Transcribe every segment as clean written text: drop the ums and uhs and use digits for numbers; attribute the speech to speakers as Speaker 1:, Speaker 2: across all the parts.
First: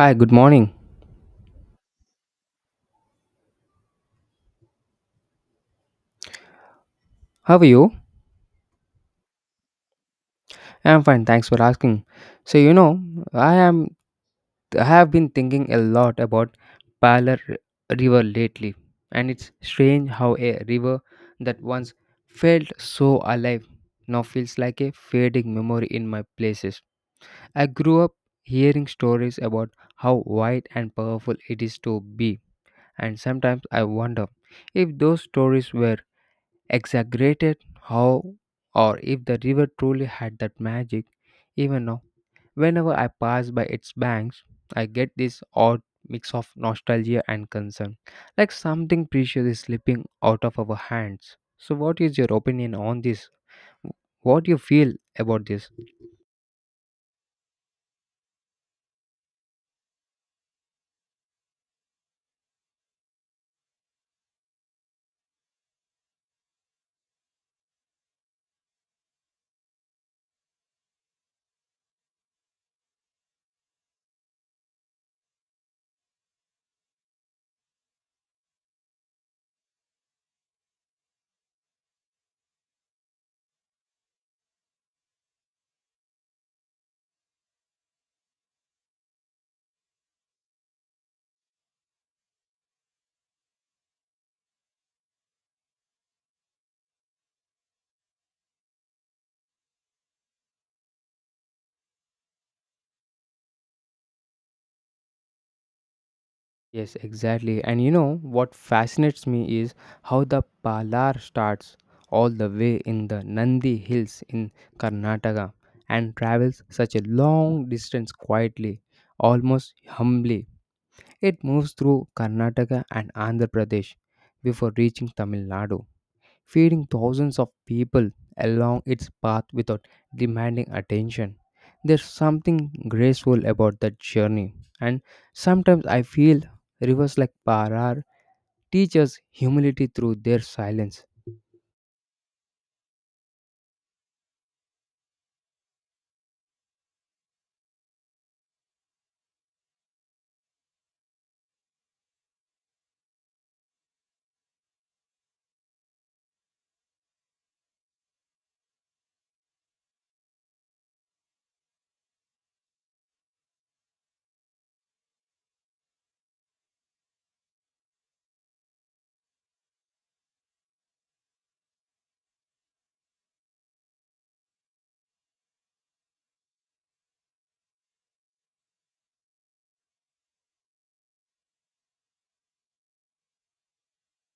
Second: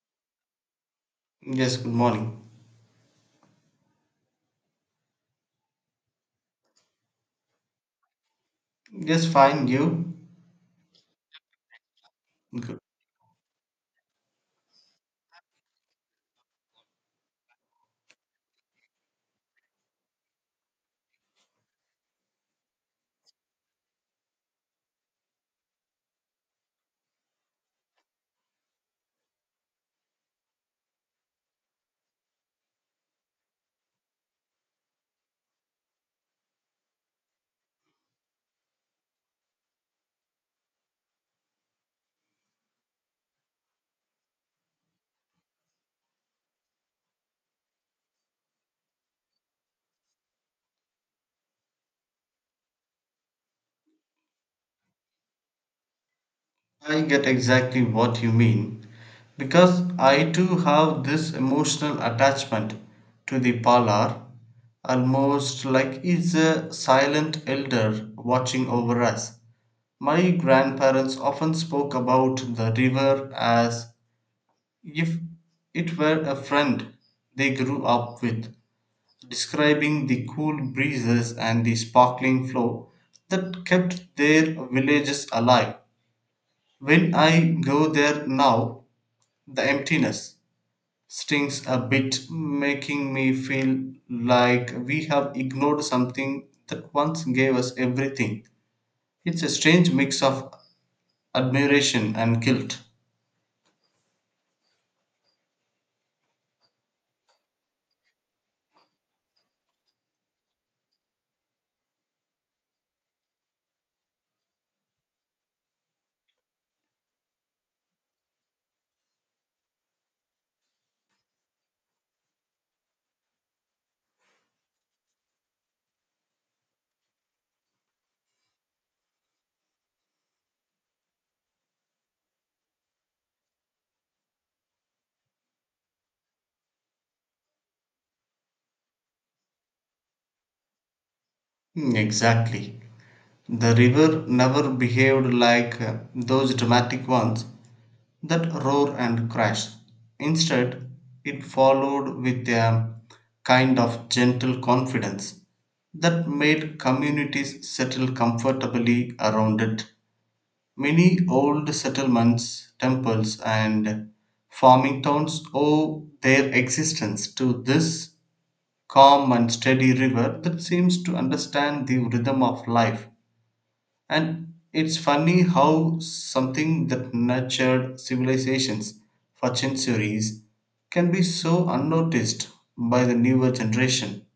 Speaker 1: Hi, good morning.
Speaker 2: Yes, good morning.
Speaker 1: How are you?
Speaker 2: Yes, fine, you?
Speaker 1: I'm fine, thanks for asking. So, you
Speaker 2: Good.
Speaker 1: know, I am I have been thinking a lot about Palar River lately, and it's strange how a river that once felt so alive now feels like a fading memory in my places. I grew up hearing stories about how wide and powerful it is to be, and sometimes I wonder if those stories were exaggerated how or if the river truly had that magic. Even now, whenever I pass by its banks, I get this odd mix of nostalgia and concern, like something precious is slipping out of our hands. So, what is your opinion on this? What do you feel about this?
Speaker 2: I get exactly what you mean because I too have this emotional attachment to the Palar, almost like it's a silent elder watching over us. My grandparents often spoke about the river as if it were a friend they grew up with, describing the cool breezes and the sparkling flow that kept their villages alive. When I go there now, the emptiness stings a bit, making me feel like we have ignored something that once gave us everything. It's a strange mix of admiration and guilt.
Speaker 1: Yes, exactly. And you know what fascinates me is how the Palar starts all the way in the Nandi Hills in Karnataka and travels such a long distance quietly, almost humbly. It moves through Karnataka and Andhra Pradesh before reaching Tamil Nadu feeding thousands of people along its path without demanding attention. There's something graceful about that journey, and sometimes I feel rivers like Parar teach us humility through their silence.
Speaker 2: Exactly. The river never behaved like those dramatic ones that roar and crash. Instead, it followed with a kind of gentle confidence that made communities settle comfortably around it. Many old settlements, temples, and farming towns owe their existence to this calm and steady river that seems to understand the rhythm of life, and it's funny how something that nurtured civilizations for centuries can be so unnoticed by the newer generation,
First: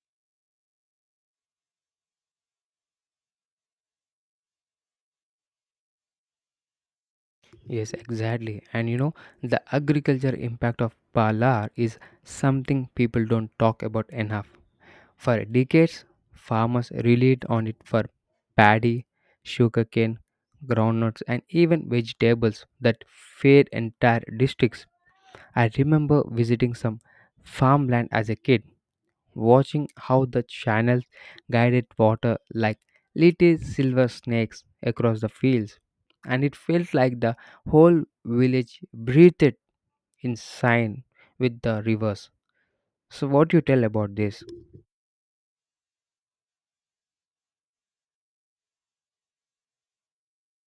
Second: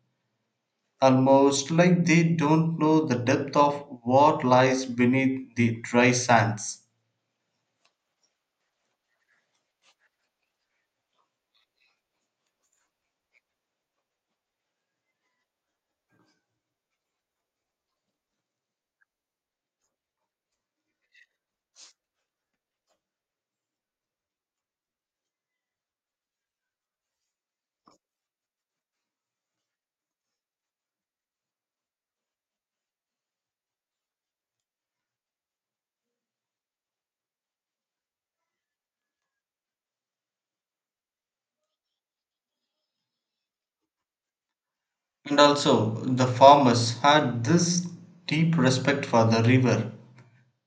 Speaker 2: almost like they don't know the depth of what lies beneath the dry sands.
Speaker 1: Yes, exactly. And you know, the agriculture impact of Palar is something people don't talk about enough. For decades, farmers relied on it for paddy, sugarcane, groundnuts, and even vegetables that fed entire districts. I remember visiting some farmland as a kid, watching how the channels guided water like little silver snakes across the fields, and it felt like the whole village breathed in sync with the rivers. So, what do you tell about this?
Speaker 2: And also, the farmers had this deep respect for the river,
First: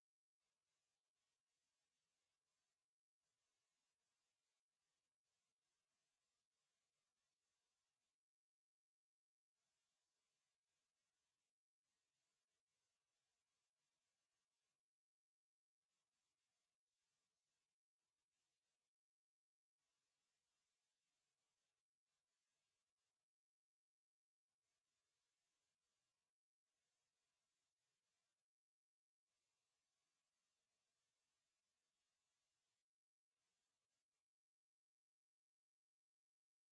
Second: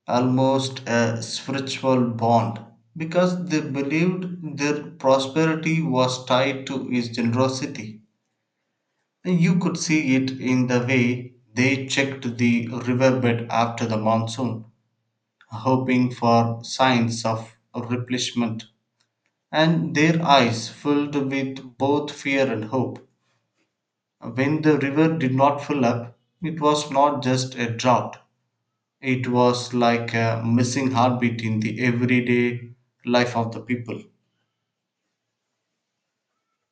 Speaker 2: almost a spiritual bond, because they believed their prosperity was tied to its generosity. You could see it in the way they checked the riverbed after the monsoon, hoping for signs of replenishment, and their eyes filled with both fear and hope. When the river did not fill up, it was not just a drought, it was like a missing heartbeat in the everyday life of the people.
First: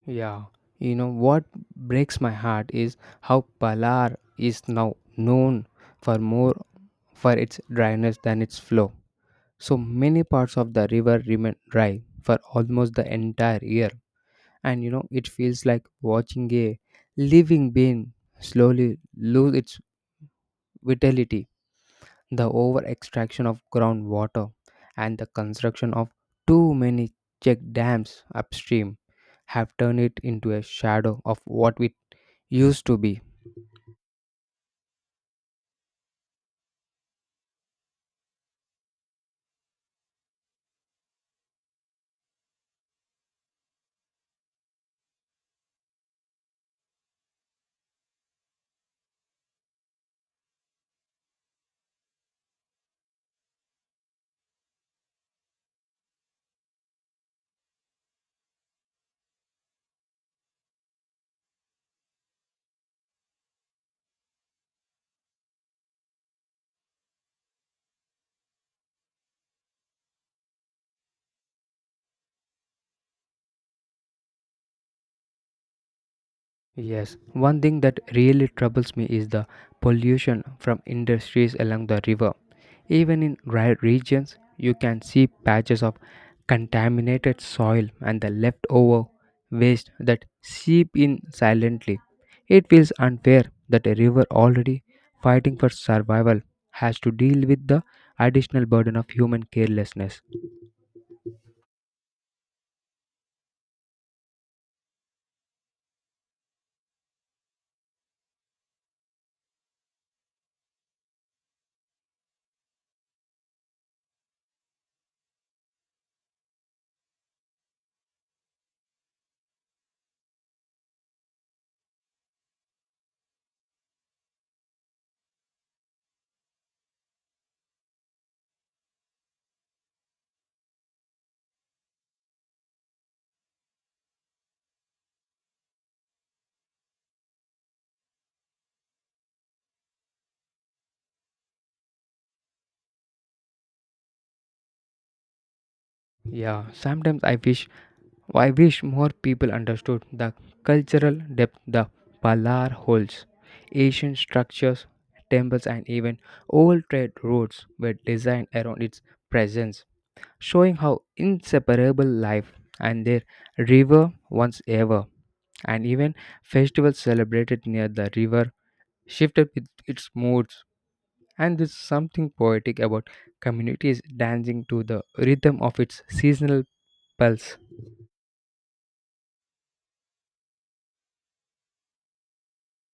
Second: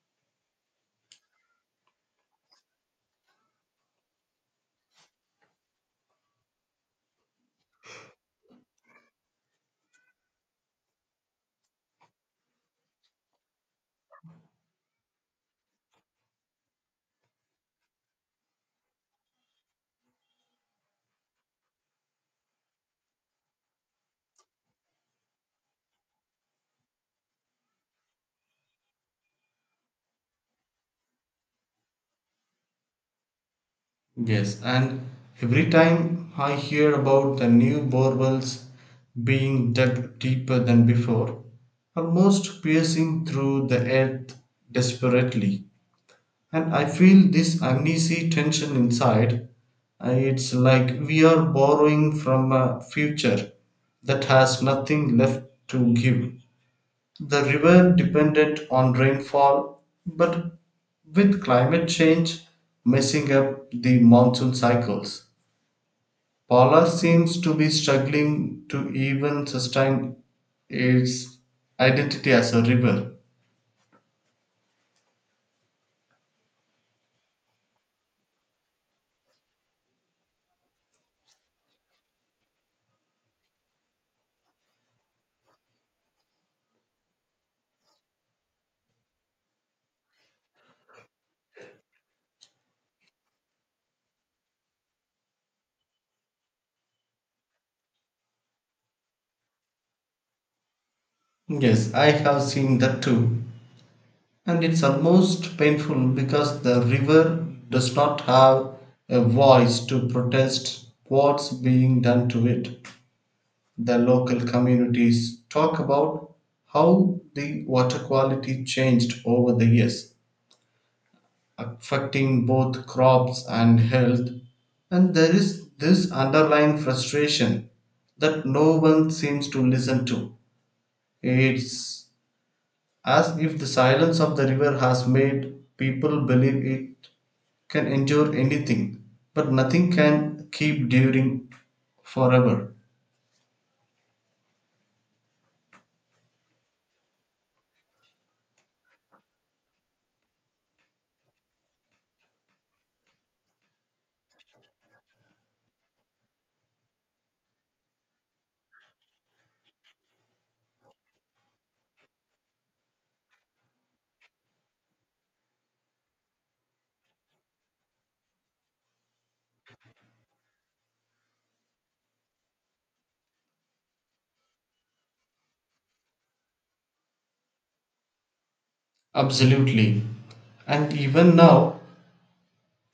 Speaker 1: Yeah, you know what breaks my heart is how Palar is now known for more for its dryness than its flow. So many parts of the river remain dry for almost the entire year, and you know it feels like watching a living being slowly lose its vitality. The over extraction of groundwater and the construction of too many check dams upstream have turned it into a shadow of what it used to be.
Speaker 2: Yes, and every time I hear about the new borewells being dug deeper than before, almost piercing through the earth desperately, and I feel this uneasy tension inside. It's like we are borrowing from a future that has nothing left to give. The river depended on rainfall, but with climate change messing up the monsoon cycles, Paula seems to be struggling to even sustain its identity as a river.
Speaker 1: Yes, one thing that really troubles me is the pollution from industries along the river. Even in dry regions, you can see patches of contaminated soil and the leftover waste that seep in silently. It feels unfair that a river already fighting for survival has to deal with the additional burden of human carelessness.
Speaker 2: Yes, I have seen that too. And it's almost painful because the river does not have a voice to protest what's being done to it. The local communities talk about how the water quality changed over the years, affecting both crops and health. And there is this underlying frustration that no one seems to listen to. It's as if the silence of the river has made people believe it can endure anything, but nothing can keep during forever.
Speaker 1: Yeah, sometimes I wish more people understood the cultural depth the Palar holds. Ancient structures, temples, and even old trade routes were designed around its presence, showing how inseparable life and their river once ever. And even festivals celebrated near the river shifted with its moods. And there's something poetic about communities dancing to the rhythm of its seasonal pulse.
Speaker 2: Absolutely. And even now,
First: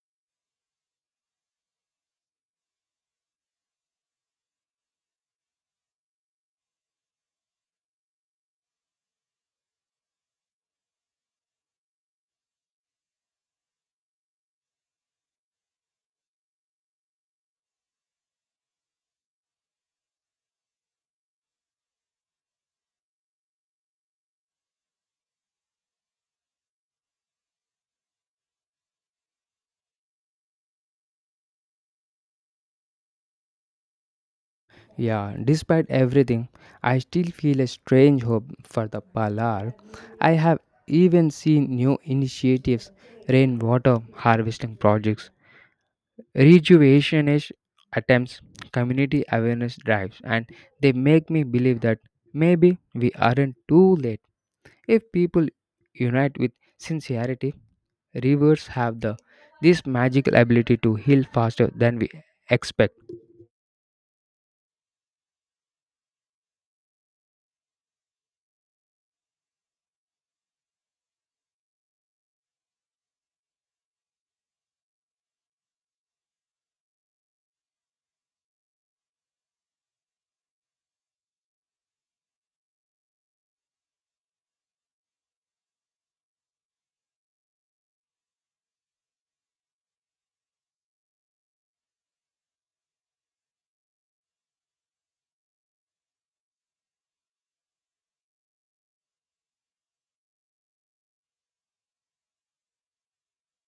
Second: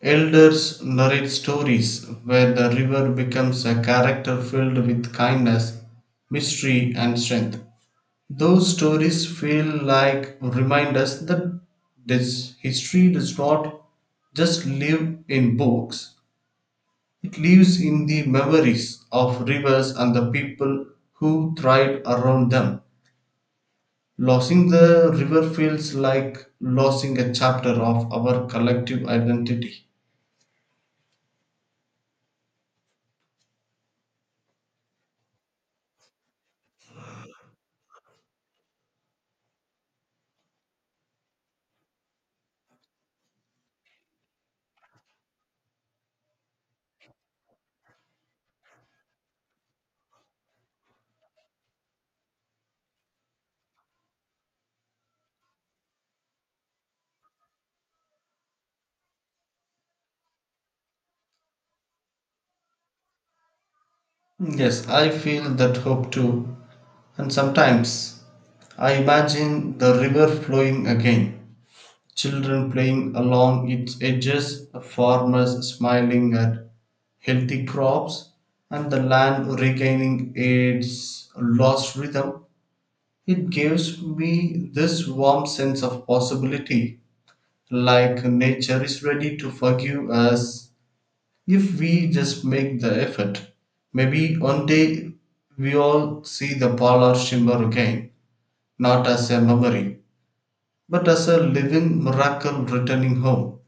Speaker 2: elders narrate stories where the river becomes a character filled with kindness, mystery, and strength. Those stories feel like remind us that this history does not just live in books. It lives in the memories of rivers and the people who thrived around them. Losing the river feels like losing a chapter of our collective identity.
Speaker 1: Yeah, despite everything, I still feel a strange hope for the Palar. I have even seen new initiatives, rainwater harvesting projects, rejuvenation attempts, community awareness drives, and they make me believe that maybe we aren't too late. If people unite with sincerity, rivers have the this magical ability to heal faster than we expect.
Speaker 2: Yes, I feel that hope too. And sometimes I imagine the river flowing again, children playing along its edges, farmers smiling at healthy crops, and the land regaining its lost rhythm. It gives me this warm sense of possibility, like nature is ready to forgive us if we just make the effort, maybe one day we all see the polar shimmer again, not as a memory, but as a living miracle returning home.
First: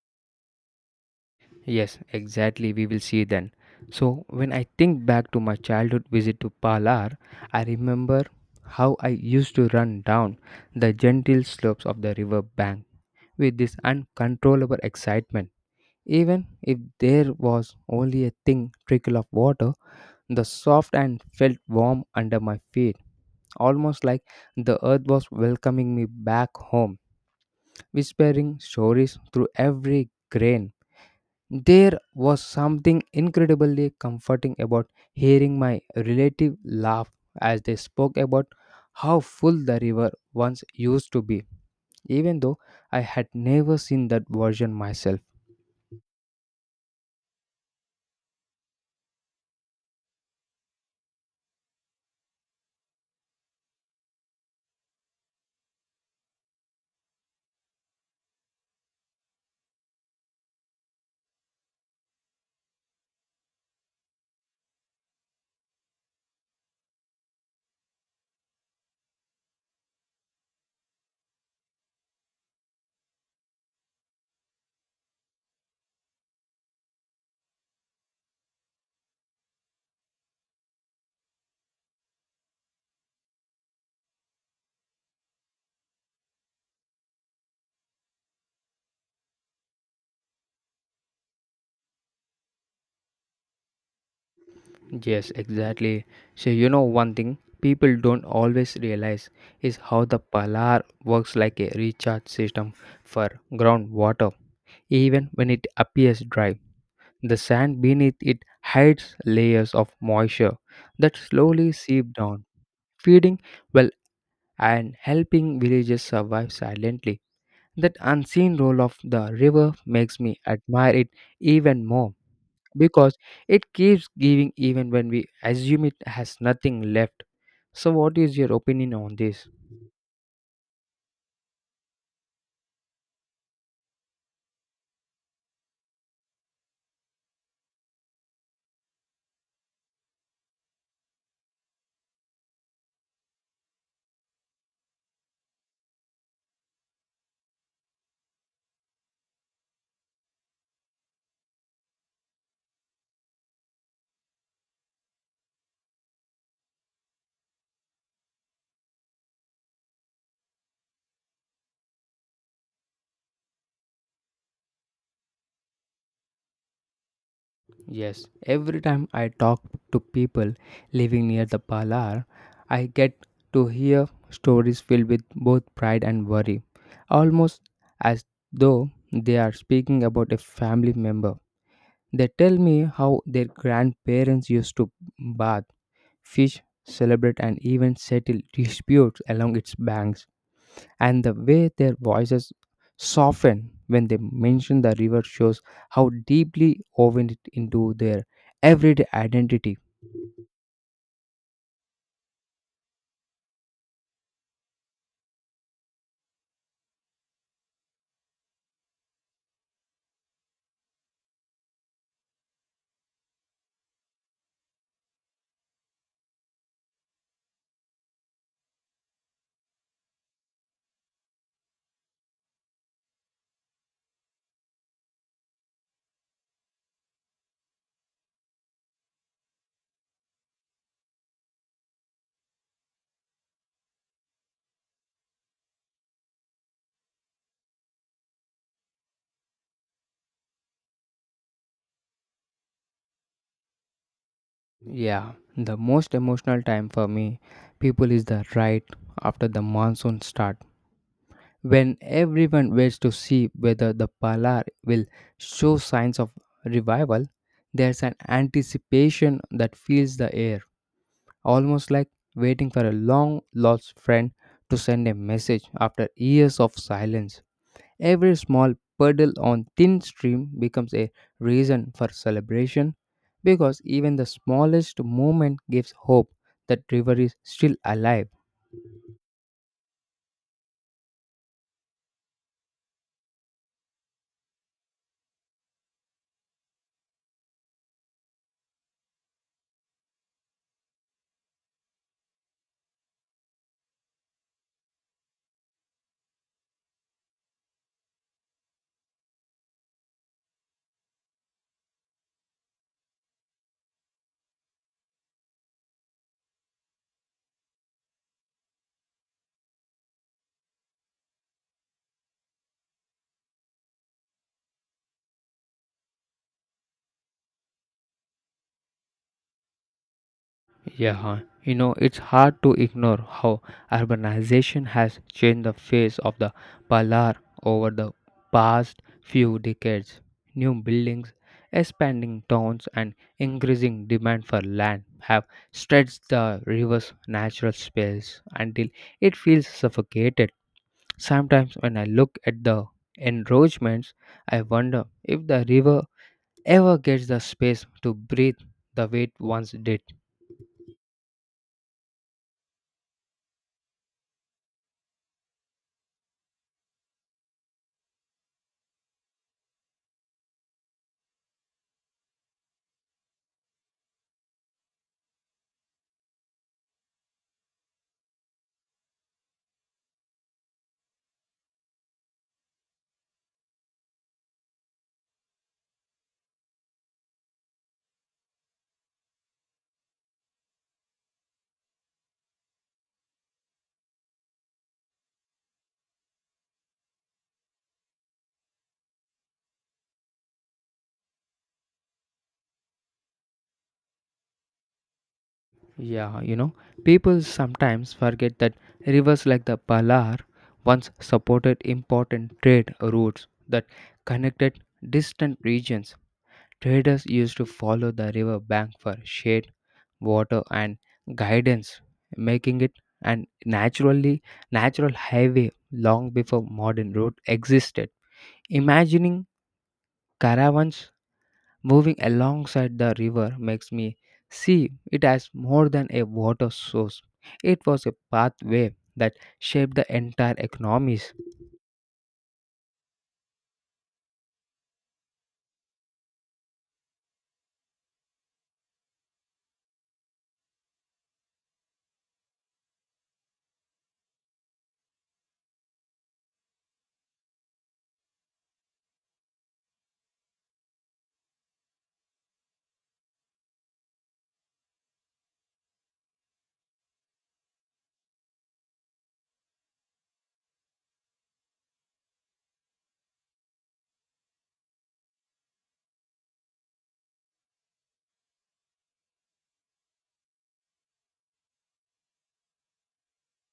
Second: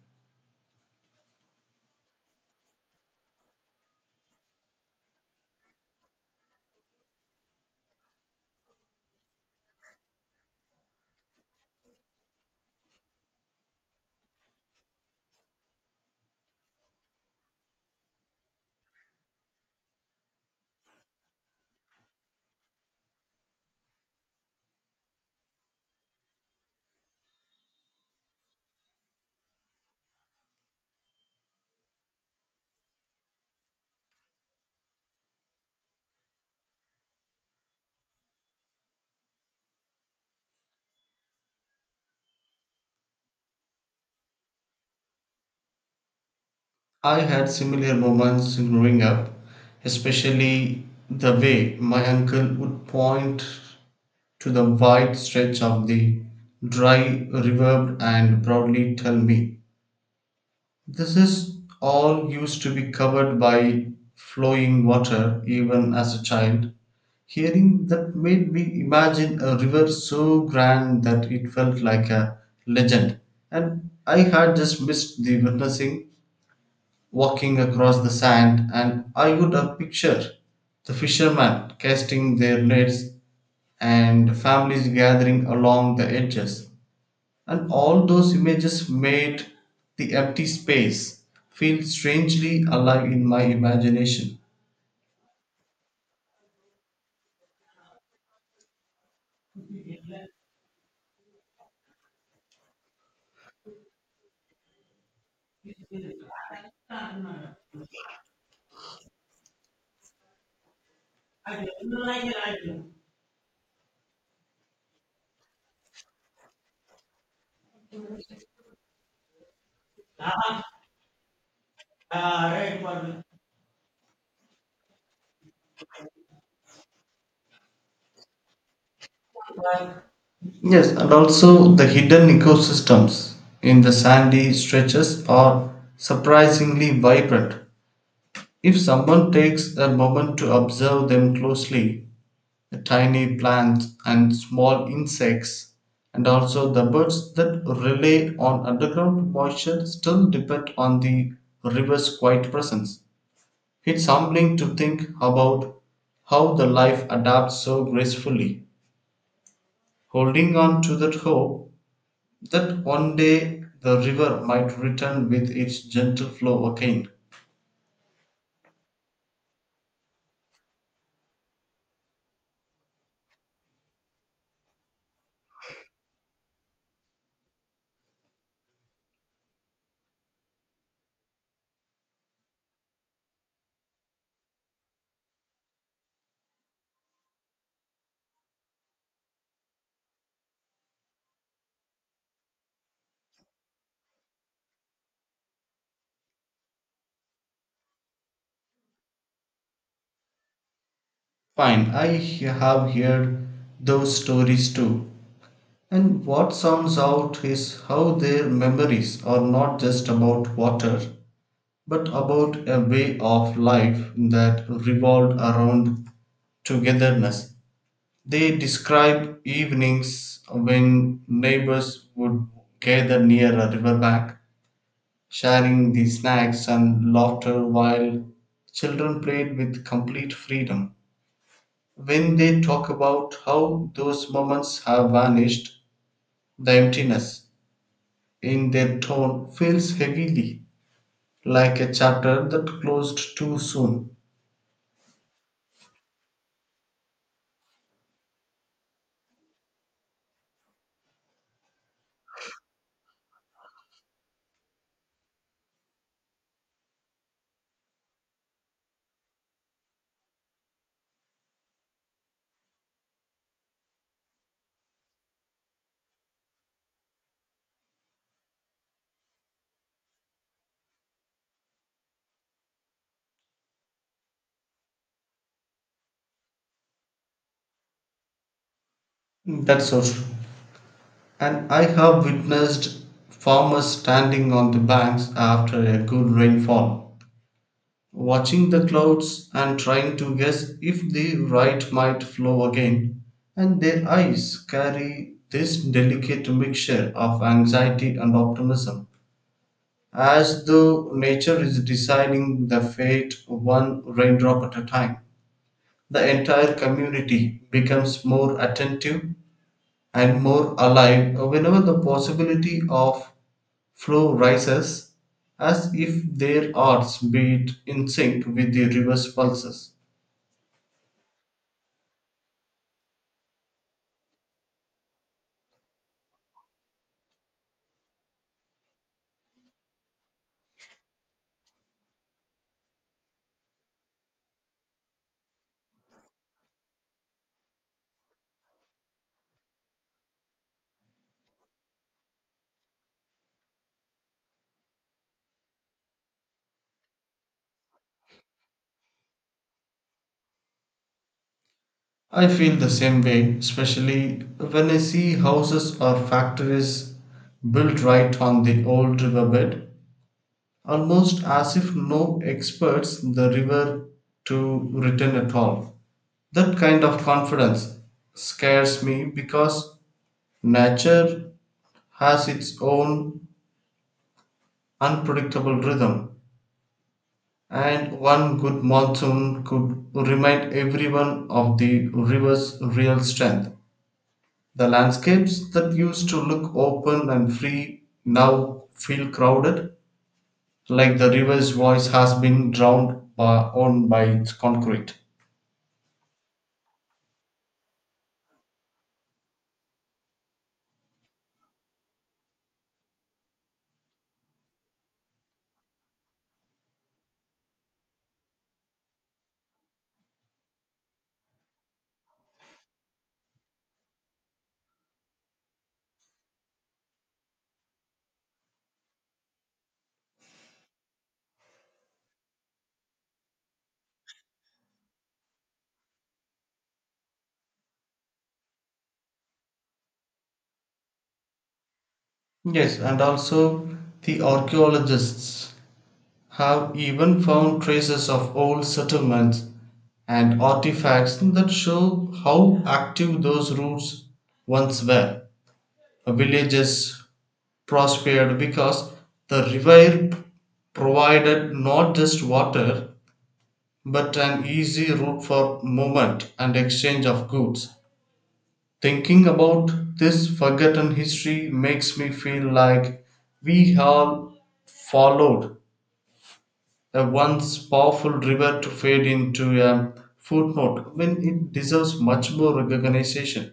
Speaker 1: Yes, exactly. We will see then. So, when I think back to my childhood visit to Palar, I remember how I used to run down the gentle slopes of the river bank with this uncontrollable excitement. Even if there was only a thin trickle of water, the soft and felt warm under my feet, almost like the earth was welcoming me back home, whispering stories through every grain. There was something incredibly comforting about hearing my relative laugh as they spoke about how full the river once used to be, even though I had never seen that version myself.
Speaker 2: I had similar moments in growing up, especially the way my uncle would point to the wide stretch of the dry river and proudly tell me, this is all used to be covered by flowing water even as a child. Hearing that made me imagine a river so grand that it felt like a legend, and I had just missed the witnessing walking across the sand, and I would have pictured the fishermen casting their nets and families gathering along the edges, and all those images made the empty space feel strangely alive in my imagination.
Speaker 1: Yes, exactly. So, you know, one thing people don't always realize is how the Palar works like a recharge system for groundwater, even when it appears dry. The sand beneath it hides layers of moisture that slowly seep down, feeding well and helping villages survive silently. That unseen role of the river makes me admire it even more because it keeps giving even when we assume it has nothing left. So, what is your opinion on this?
Speaker 2: Yes, and also the hidden ecosystems in the sandy stretches are surprisingly vibrant if someone takes a moment to observe them closely. Tiny plants and small insects and also the birds that rely on underground moisture still depend on the river's quiet presence. It's humbling to think about how the life adapts so gracefully, holding on to that hope that one day the river might return with its gentle flow again.
Speaker 1: Yes, every time I talk to people living near the Palar, I get to hear stories filled with both pride and worry, almost as though they are speaking about a family member. They tell me how their grandparents used to bath, fish, celebrate, and even settle disputes along its banks and the way their voices soften when they mention the river shows how deeply woven it into their everyday identity.
Speaker 2: Fine, have heard those stories too. And what stands out is how their memories are not just about water, but about a way of life that revolved around togetherness. They describe evenings when neighbors would gather near a riverbank, sharing the snacks and laughter while children played with complete freedom. When they talk about how those moments have vanished, the emptiness in their tone feels heavily like a chapter that closed too soon.
Speaker 1: Yeah, the most emotional time for me, people, is the right after the monsoon start, when everyone waits to see whether the Palar will show signs of revival. There's an anticipation that fills the air, almost like waiting for a long lost friend to send a message after years of silence. Every small puddle on thin stream becomes a reason for celebration because even the smallest movement gives hope that river is still alive.
Speaker 2: That's so true. And I have witnessed farmers standing on the banks after a good rainfall, watching the clouds and trying to guess if the right might flow again. And their eyes carry this delicate mixture of anxiety and optimism, as though nature is deciding the fate one raindrop at a time. The entire community becomes more attentive and more alive whenever the possibility of flow rises, as if their hearts beat in sync with the river's pulses.
Speaker 1: Yeah, you know, it's hard to ignore how urbanization has changed the face of the Palar over the past few decades. New buildings, expanding towns, and increasing demand for land have stretched the river's natural space until it feels suffocated. Sometimes, when I look at the encroachments, I wonder if the river ever gets the space to breathe the way it once did.
Speaker 2: I feel the same way, especially when I see houses or factories built right on the old riverbed, almost as if no experts the river to return at all. That kind of confidence scares me because nature has its own unpredictable rhythm, and one good monsoon could remind everyone of the river's real strength. The landscapes that used to look open and free now feel crowded, like the river's voice has been drowned by, on by its concrete.
Speaker 1: Yeah, you know, people sometimes forget that rivers like the Palar once supported important trade routes that connected distant regions. Traders used to follow the river bank for shade, water, and guidance, making it an naturally natural highway long before modern road existed. Imagining caravans moving alongside the river makes me see it as more than a water source. It was a pathway that shaped the entire economies.
Speaker 2: Yes, and also the archaeologists have even found traces of old settlements and artifacts that show how active those routes once were. Villages prospered because the provided not just water but an easy route for movement and exchange of goods. Thinking about this forgotten history makes me feel like we all followed a once powerful river to fade into a footnote when it deserves much more recognition.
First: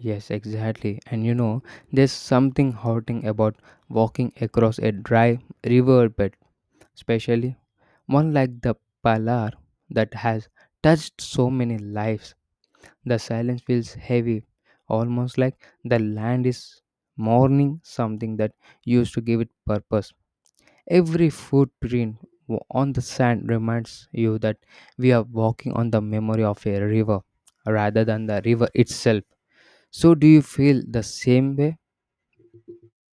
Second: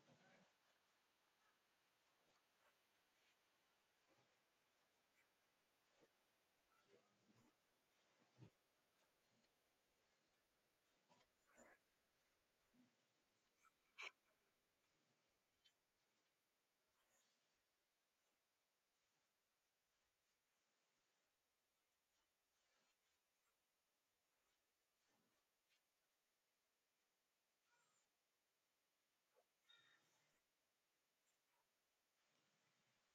Speaker 1: Yes, exactly. And you know, there's something haunting about walking across a dry riverbed, especially one like the Palar that has touched so many lives. The silence feels heavy, almost like the land is mourning something that used to give it purpose. Every footprint on the sand reminds you that we are walking on the memory of a river rather than the river itself. So, do you feel the same way?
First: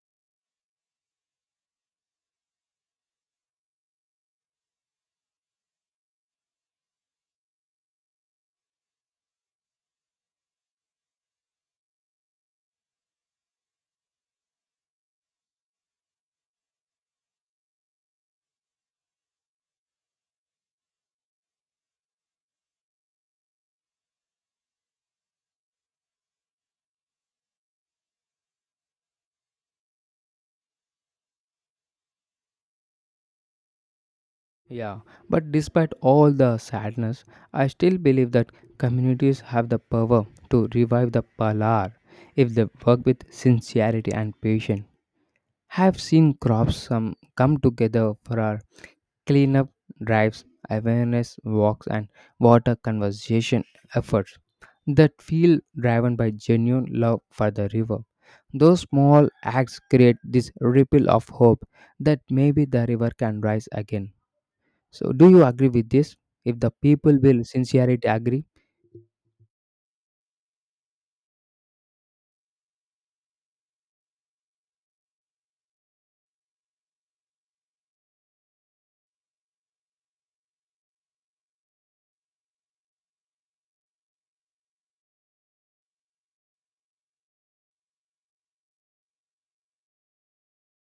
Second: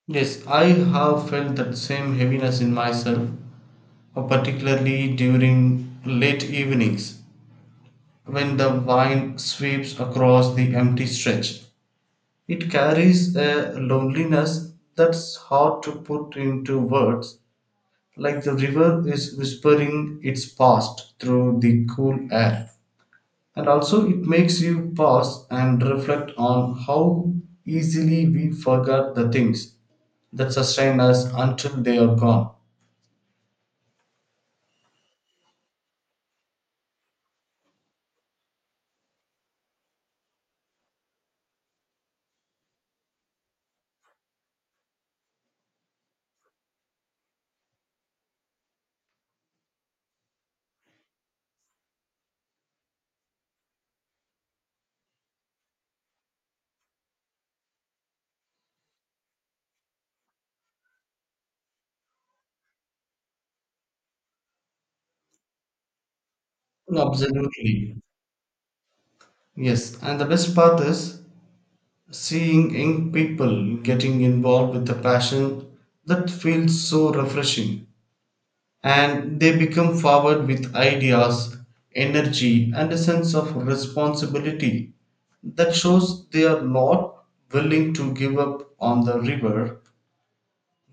Speaker 2: Yes, I have felt that same heaviness in myself, particularly during late evenings when the wind sweeps across the empty stretch. It carries a loneliness that's hard to put into words, like the river is whispering its past through the cool air, and also it makes you pause and reflect on how easily we forget the things that sustain us until they are gone.
Speaker 1: Yeah, but despite all the sadness, I still believe that communities have the power to revive the palar if they work with sincerity and patience. Have seen crops some come together for our cleanup drives, awareness walks, and water conservation efforts that feel driven by genuine love for the river. Those small acts create this ripple of hope that maybe the river can rise again. So, do you agree with this? If the people will sincerely
Speaker 2: Absolutely.
Speaker 1: agree?
Speaker 2: Yes, and the best part is seeing young people getting involved with a passion that feels so refreshing. And they become forward with ideas, energy, and a sense of responsibility that shows they are not willing to give up on the river.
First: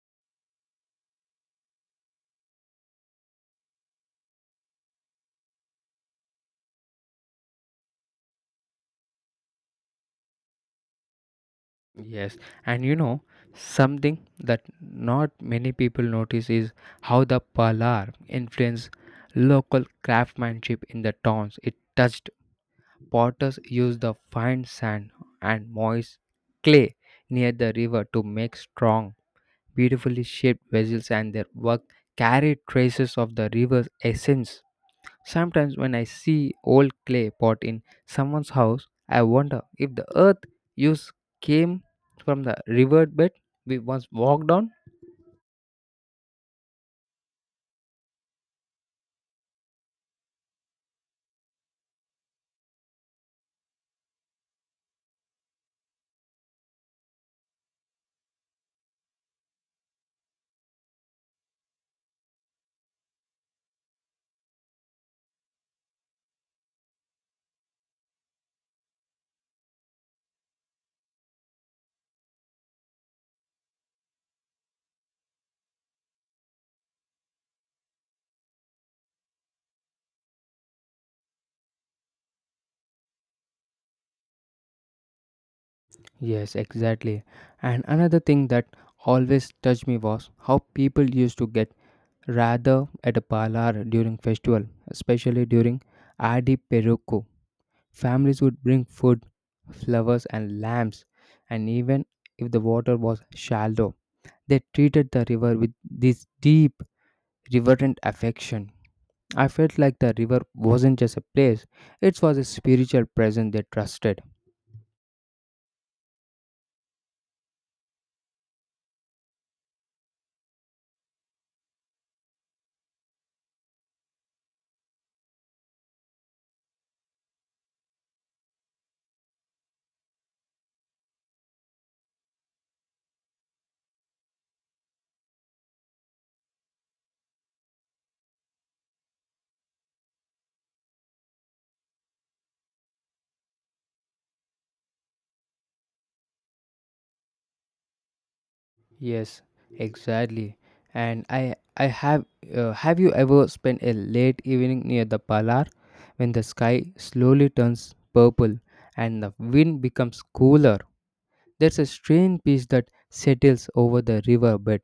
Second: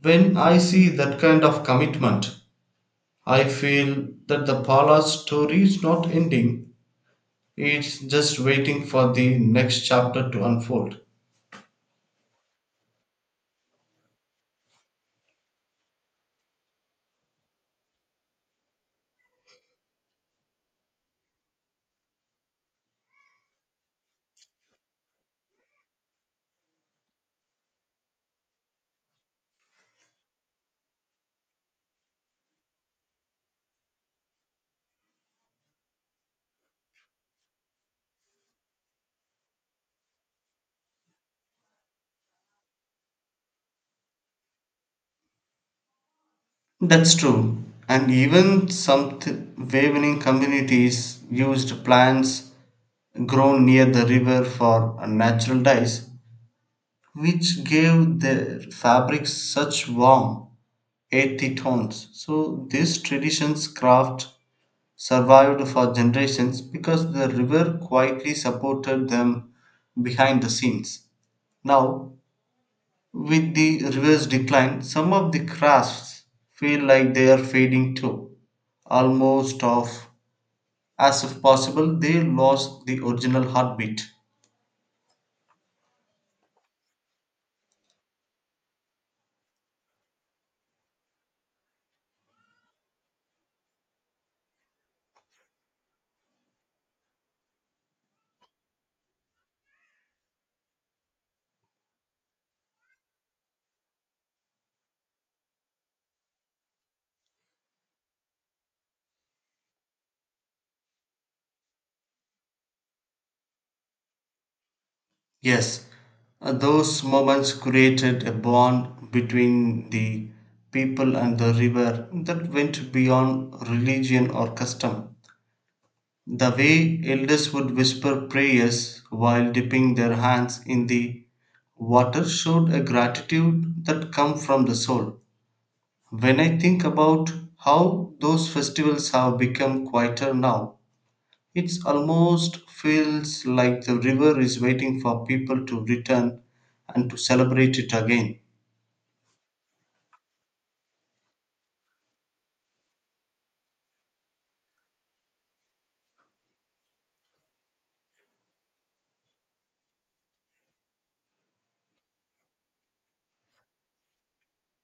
Speaker 2: When I see that kind of commitment, I feel that the Palace story is not ending, it's just waiting for the next chapter to unfold.
Speaker 1: Yes, and you know, something that not many people notice is how the Palar influenced local craftsmanship in the towns it touched. Potters used the fine sand and moist clay near the river to make strong beautifully shaped vessels and their work carried traces of the river's essence. Sometimes when I see old clay pot in someone's house, I wonder if the earth used came from the riverbed we once walked on.
Speaker 2: That's true. And even some wavering communities used plants grown near the river for natural dyes, which gave their fabrics such warm, earthy tones. So these traditions craft survived for generations because the river quietly supported them behind the scenes. Now, with the river's decline, some of the crafts feel like they are fading too, almost off. As if possible, they lost the original heartbeat.
Speaker 1: Yes, exactly. And another thing that always touched me was how people used to get rather at a palar during festival, especially during Adi Perukku. Families would bring food, flowers, and lamps, and even if the water was shallow, they treated the river with this deep, reverent affection. I felt like the river wasn't just a place, it was a spiritual presence they trusted.
Speaker 2: Yes, those moments created a bond between the people and the river that went beyond religion or custom. The way elders would whisper prayers while dipping their hands in the water showed a gratitude that come from the soul. When I think about how those festivals have become quieter now, it almost feels like the river is waiting for people to return and to celebrate it again.
Speaker 1: Yes, exactly. And I have, Have you ever spent a late evening near the Palar when the sky slowly turns purple and the wind becomes cooler? There's a strange peace that settles over the riverbed,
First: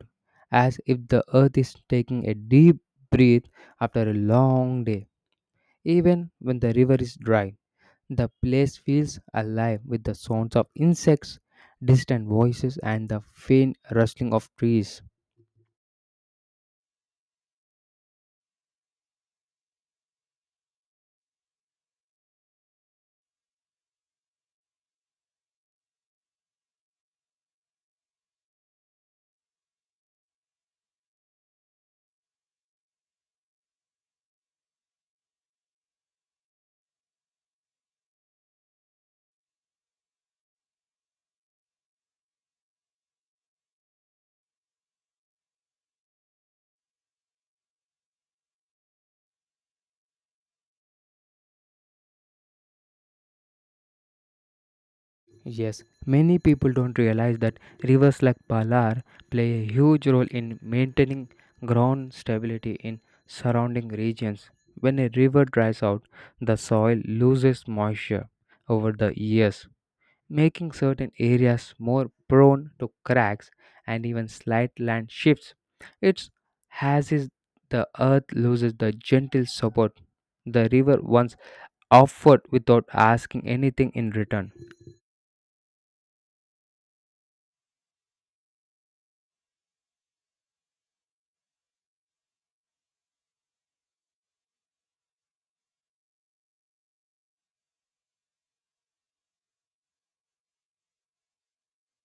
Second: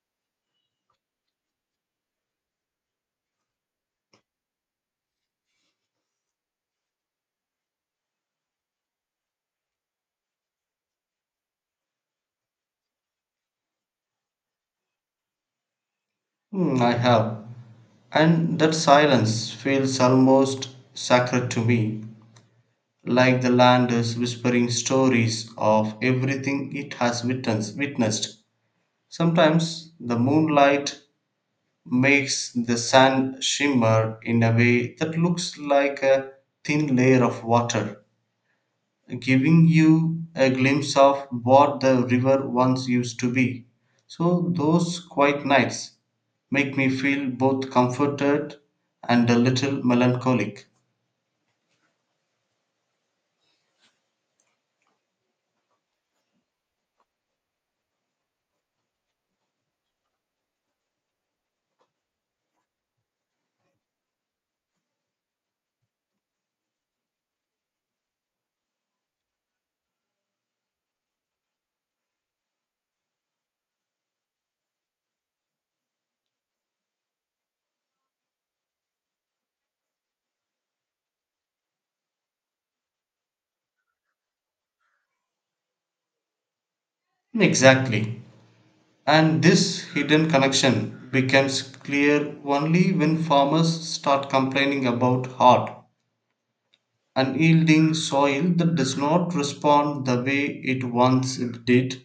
Speaker 1: as if the earth is taking a deep breath after a long day. Even when the river is dry, the place feels alive with the sounds of insects, distant voices, and the faint rustling of trees.
Speaker 2: Hmm, I have. And that silence feels almost sacred to me, like the land is whispering stories of everything it has witnessed. Sometimes the moonlight makes the sand shimmer in a way that looks like a thin layer of water, giving you a glimpse of what the river once used to be. So, those quiet nights make me feel both comforted and a little melancholic.
Speaker 1: Yes, many people don't realize that rivers like Palar play a huge role in maintaining ground stability in surrounding regions. When a river dries out, the soil loses moisture over the years, making certain areas more prone to cracks and even slight land shifts. It's as is the earth loses the gentle support the river once offered without asking anything in return.
Speaker 2: Exactly. And this hidden connection becomes clear only when farmers start complaining about hard, unyielding soil that does not respond the way it once did.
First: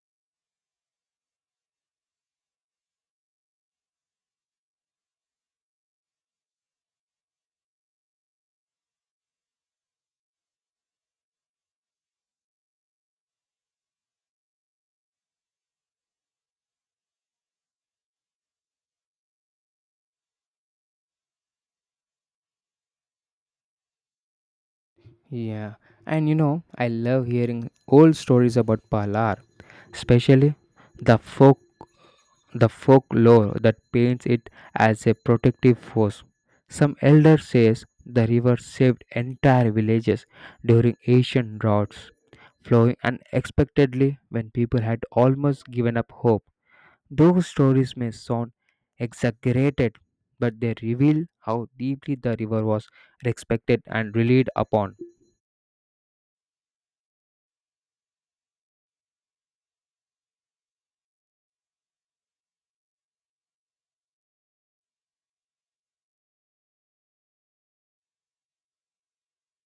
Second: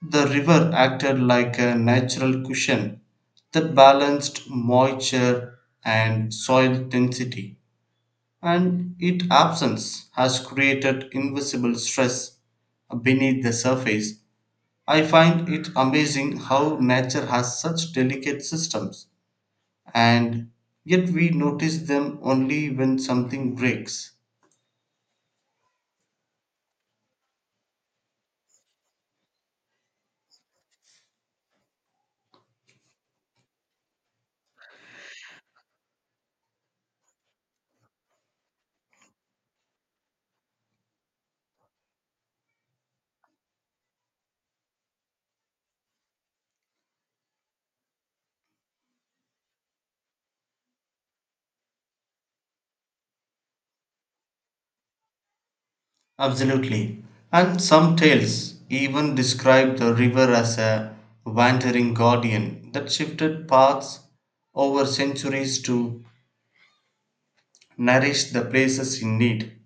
Speaker 2: The river acted like a natural cushion that balanced moisture and soil density, and its absence has created invisible stress beneath the surface. I find it amazing how nature has such delicate systems, and yet we notice them only when something breaks.
Speaker 1: Yeah, and you know, I love hearing old stories about Palar, especially the folk the folklore that paints it as a protective force. Some elder says the river saved entire villages during ancient droughts, flowing unexpectedly when people had almost given up hope. Those stories may sound exaggerated, but they reveal how deeply the river was respected and relied upon.
Speaker 2: Absolutely. And some tales even describe the river as a wandering guardian that shifted paths over centuries to nourish the places in need.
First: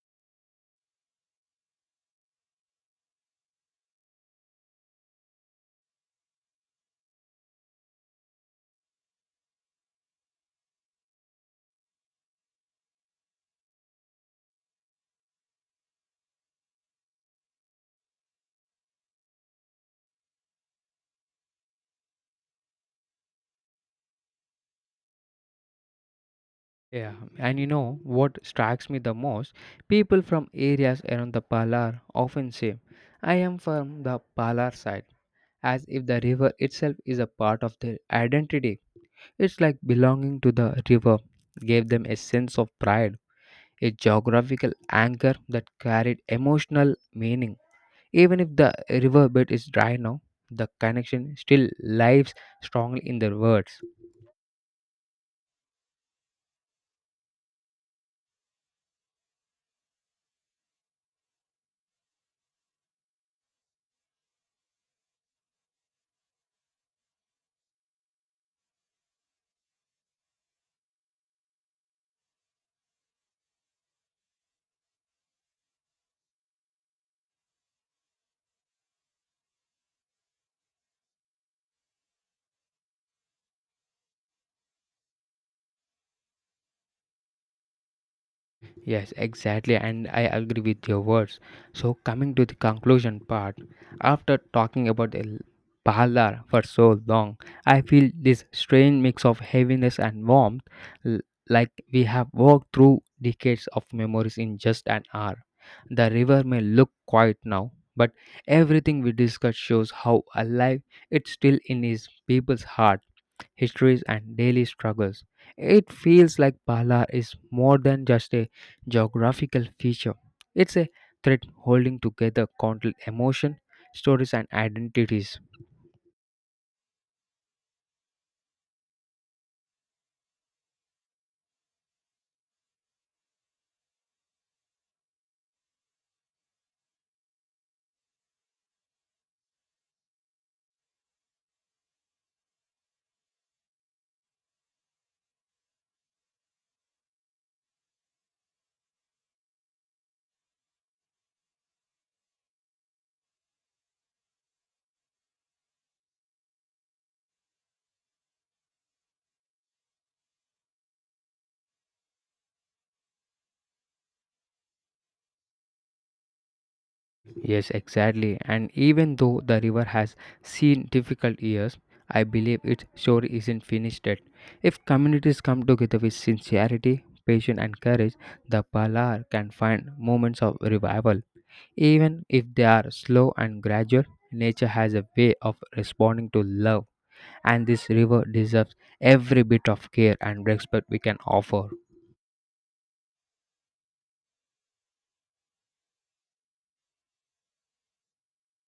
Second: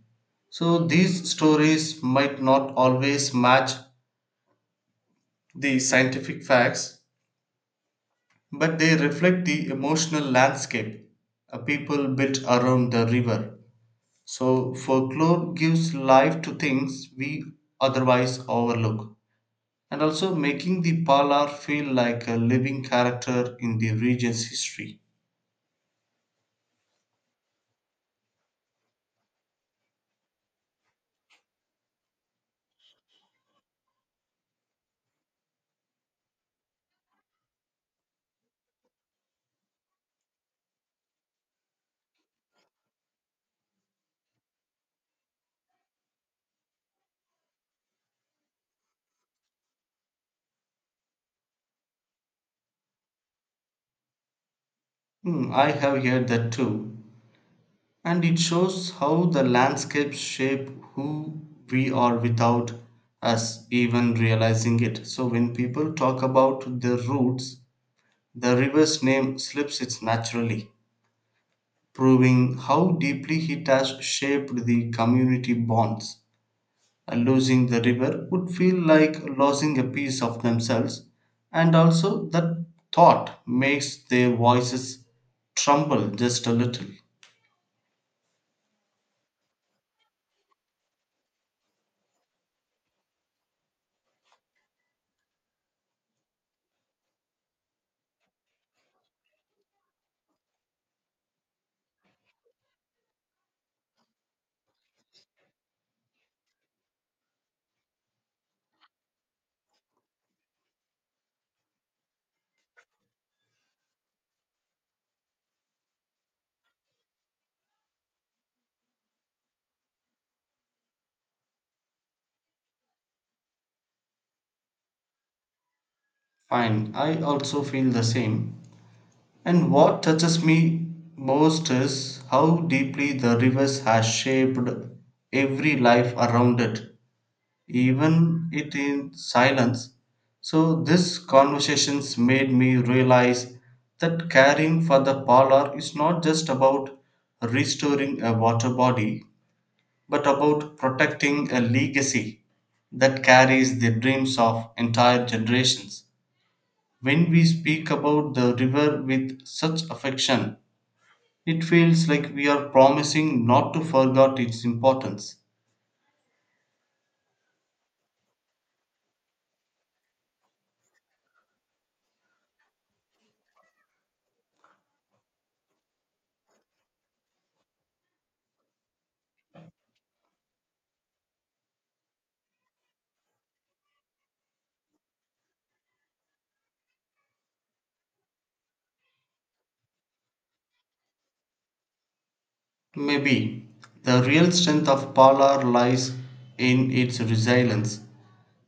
Speaker 2: So these stories might not always match the scientific facts, but they reflect the emotional landscape a people built around the river. So, folklore gives life to things we otherwise overlook, and also making the Palar feel like a living character in the region's history.
Speaker 1: Yeah, and you know what strikes me the most? People from areas around the Palar often say, I am from the Palar side, as if the river itself is a part of their identity. It's like belonging to the river gave them a sense of pride, a geographical anchor that carried emotional meaning. Even if the riverbed is dry now, the connection still lives strongly in their words.
Speaker 2: Hmm, I have heard that too, and it shows how the landscapes shape who we are without us even realizing it. So, when people talk about their roots, the river's name slips it naturally, proving how deeply it has shaped the community bonds. Losing the river would feel like losing a piece of themselves, and also that thought makes their voices tremble just a little.
Speaker 1: Yes, exactly, and I agree with your words. So, coming to the conclusion part, after talking about the Pahalar for so long, I feel this strange mix of heaviness and warmth, l- like we have walked through decades of memories in just an hour. The river may look quiet now, but everything we discussed shows how alive it still in is people's heart histories, and daily struggles. It feels like Pala is more than just a geographical feature, it's a thread holding together countless emotion, stories, and identities.
Speaker 2: Fine, I also feel the same. And what touches me most is how deeply the rivers has shaped every life around it, even it in silence. So these conversations made me realize that caring for the polar is not just about restoring a water body, but about protecting a legacy that carries the dreams of entire generations. When we speak about the river with such affection, it feels like we are promising not to forget its importance.
Speaker 1: Yes, exactly. And even though the river has seen difficult years, I believe its story isn't finished yet. If communities come together with sincerity, patience, and courage, the Palar can find moments of revival. Even if they are slow and gradual, nature has a way of responding to love, and this river deserves every bit of care and respect we can offer.
Speaker 2: Maybe the real strength of Polar lies in its resilience,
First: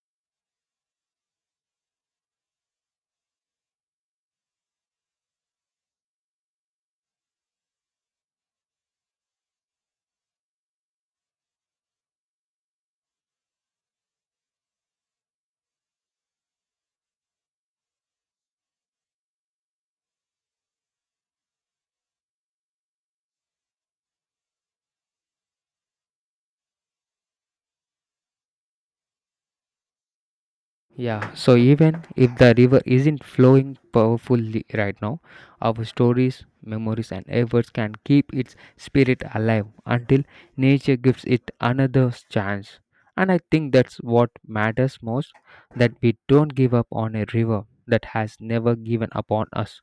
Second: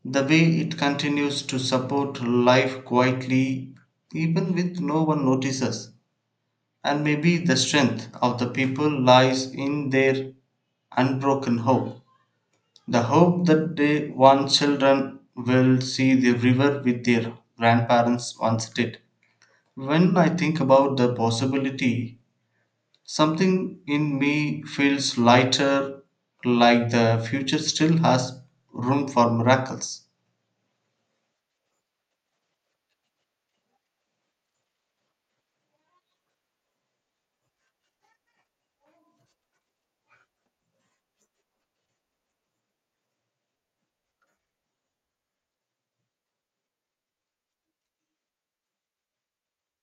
Speaker 2: the way it continues to support life quietly even when no one notices. And maybe the strength of the people lies in their unbroken hope. The hope that they, one children will see the river with their grandparents once did. When I think about the possibility, something in me feels lighter, like the future still has room for miracles.
Speaker 1: Yeah, so even if the river isn't flowing powerfully right now, our stories, memories, and efforts can keep its spirit alive until nature gives it another chance. And I think that's what matters most that we don't give up on a river that has never given up on us.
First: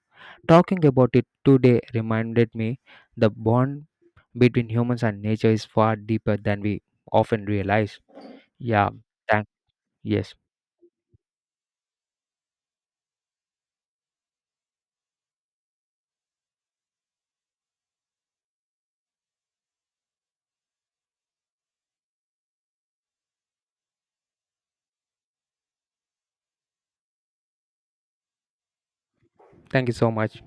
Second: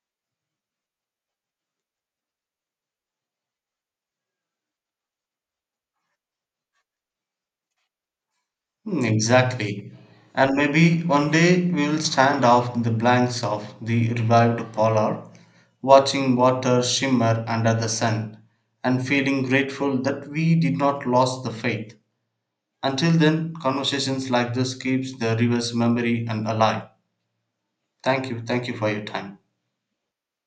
Speaker 1: Talking about it today reminded me the bond between humans and nature is far deeper than we often realize. Yeah, thank,
Speaker 2: Exactly.
Speaker 1: yes.
Speaker 2: And maybe one day we will stand off the blanks of the revived polar, watching water shimmer under the sun, and feeling grateful that we did not lose the faith. Until then, conversations like this keeps the river's memory and alive. Thank you. Thank you for your time.
Speaker 1: Thank you so much.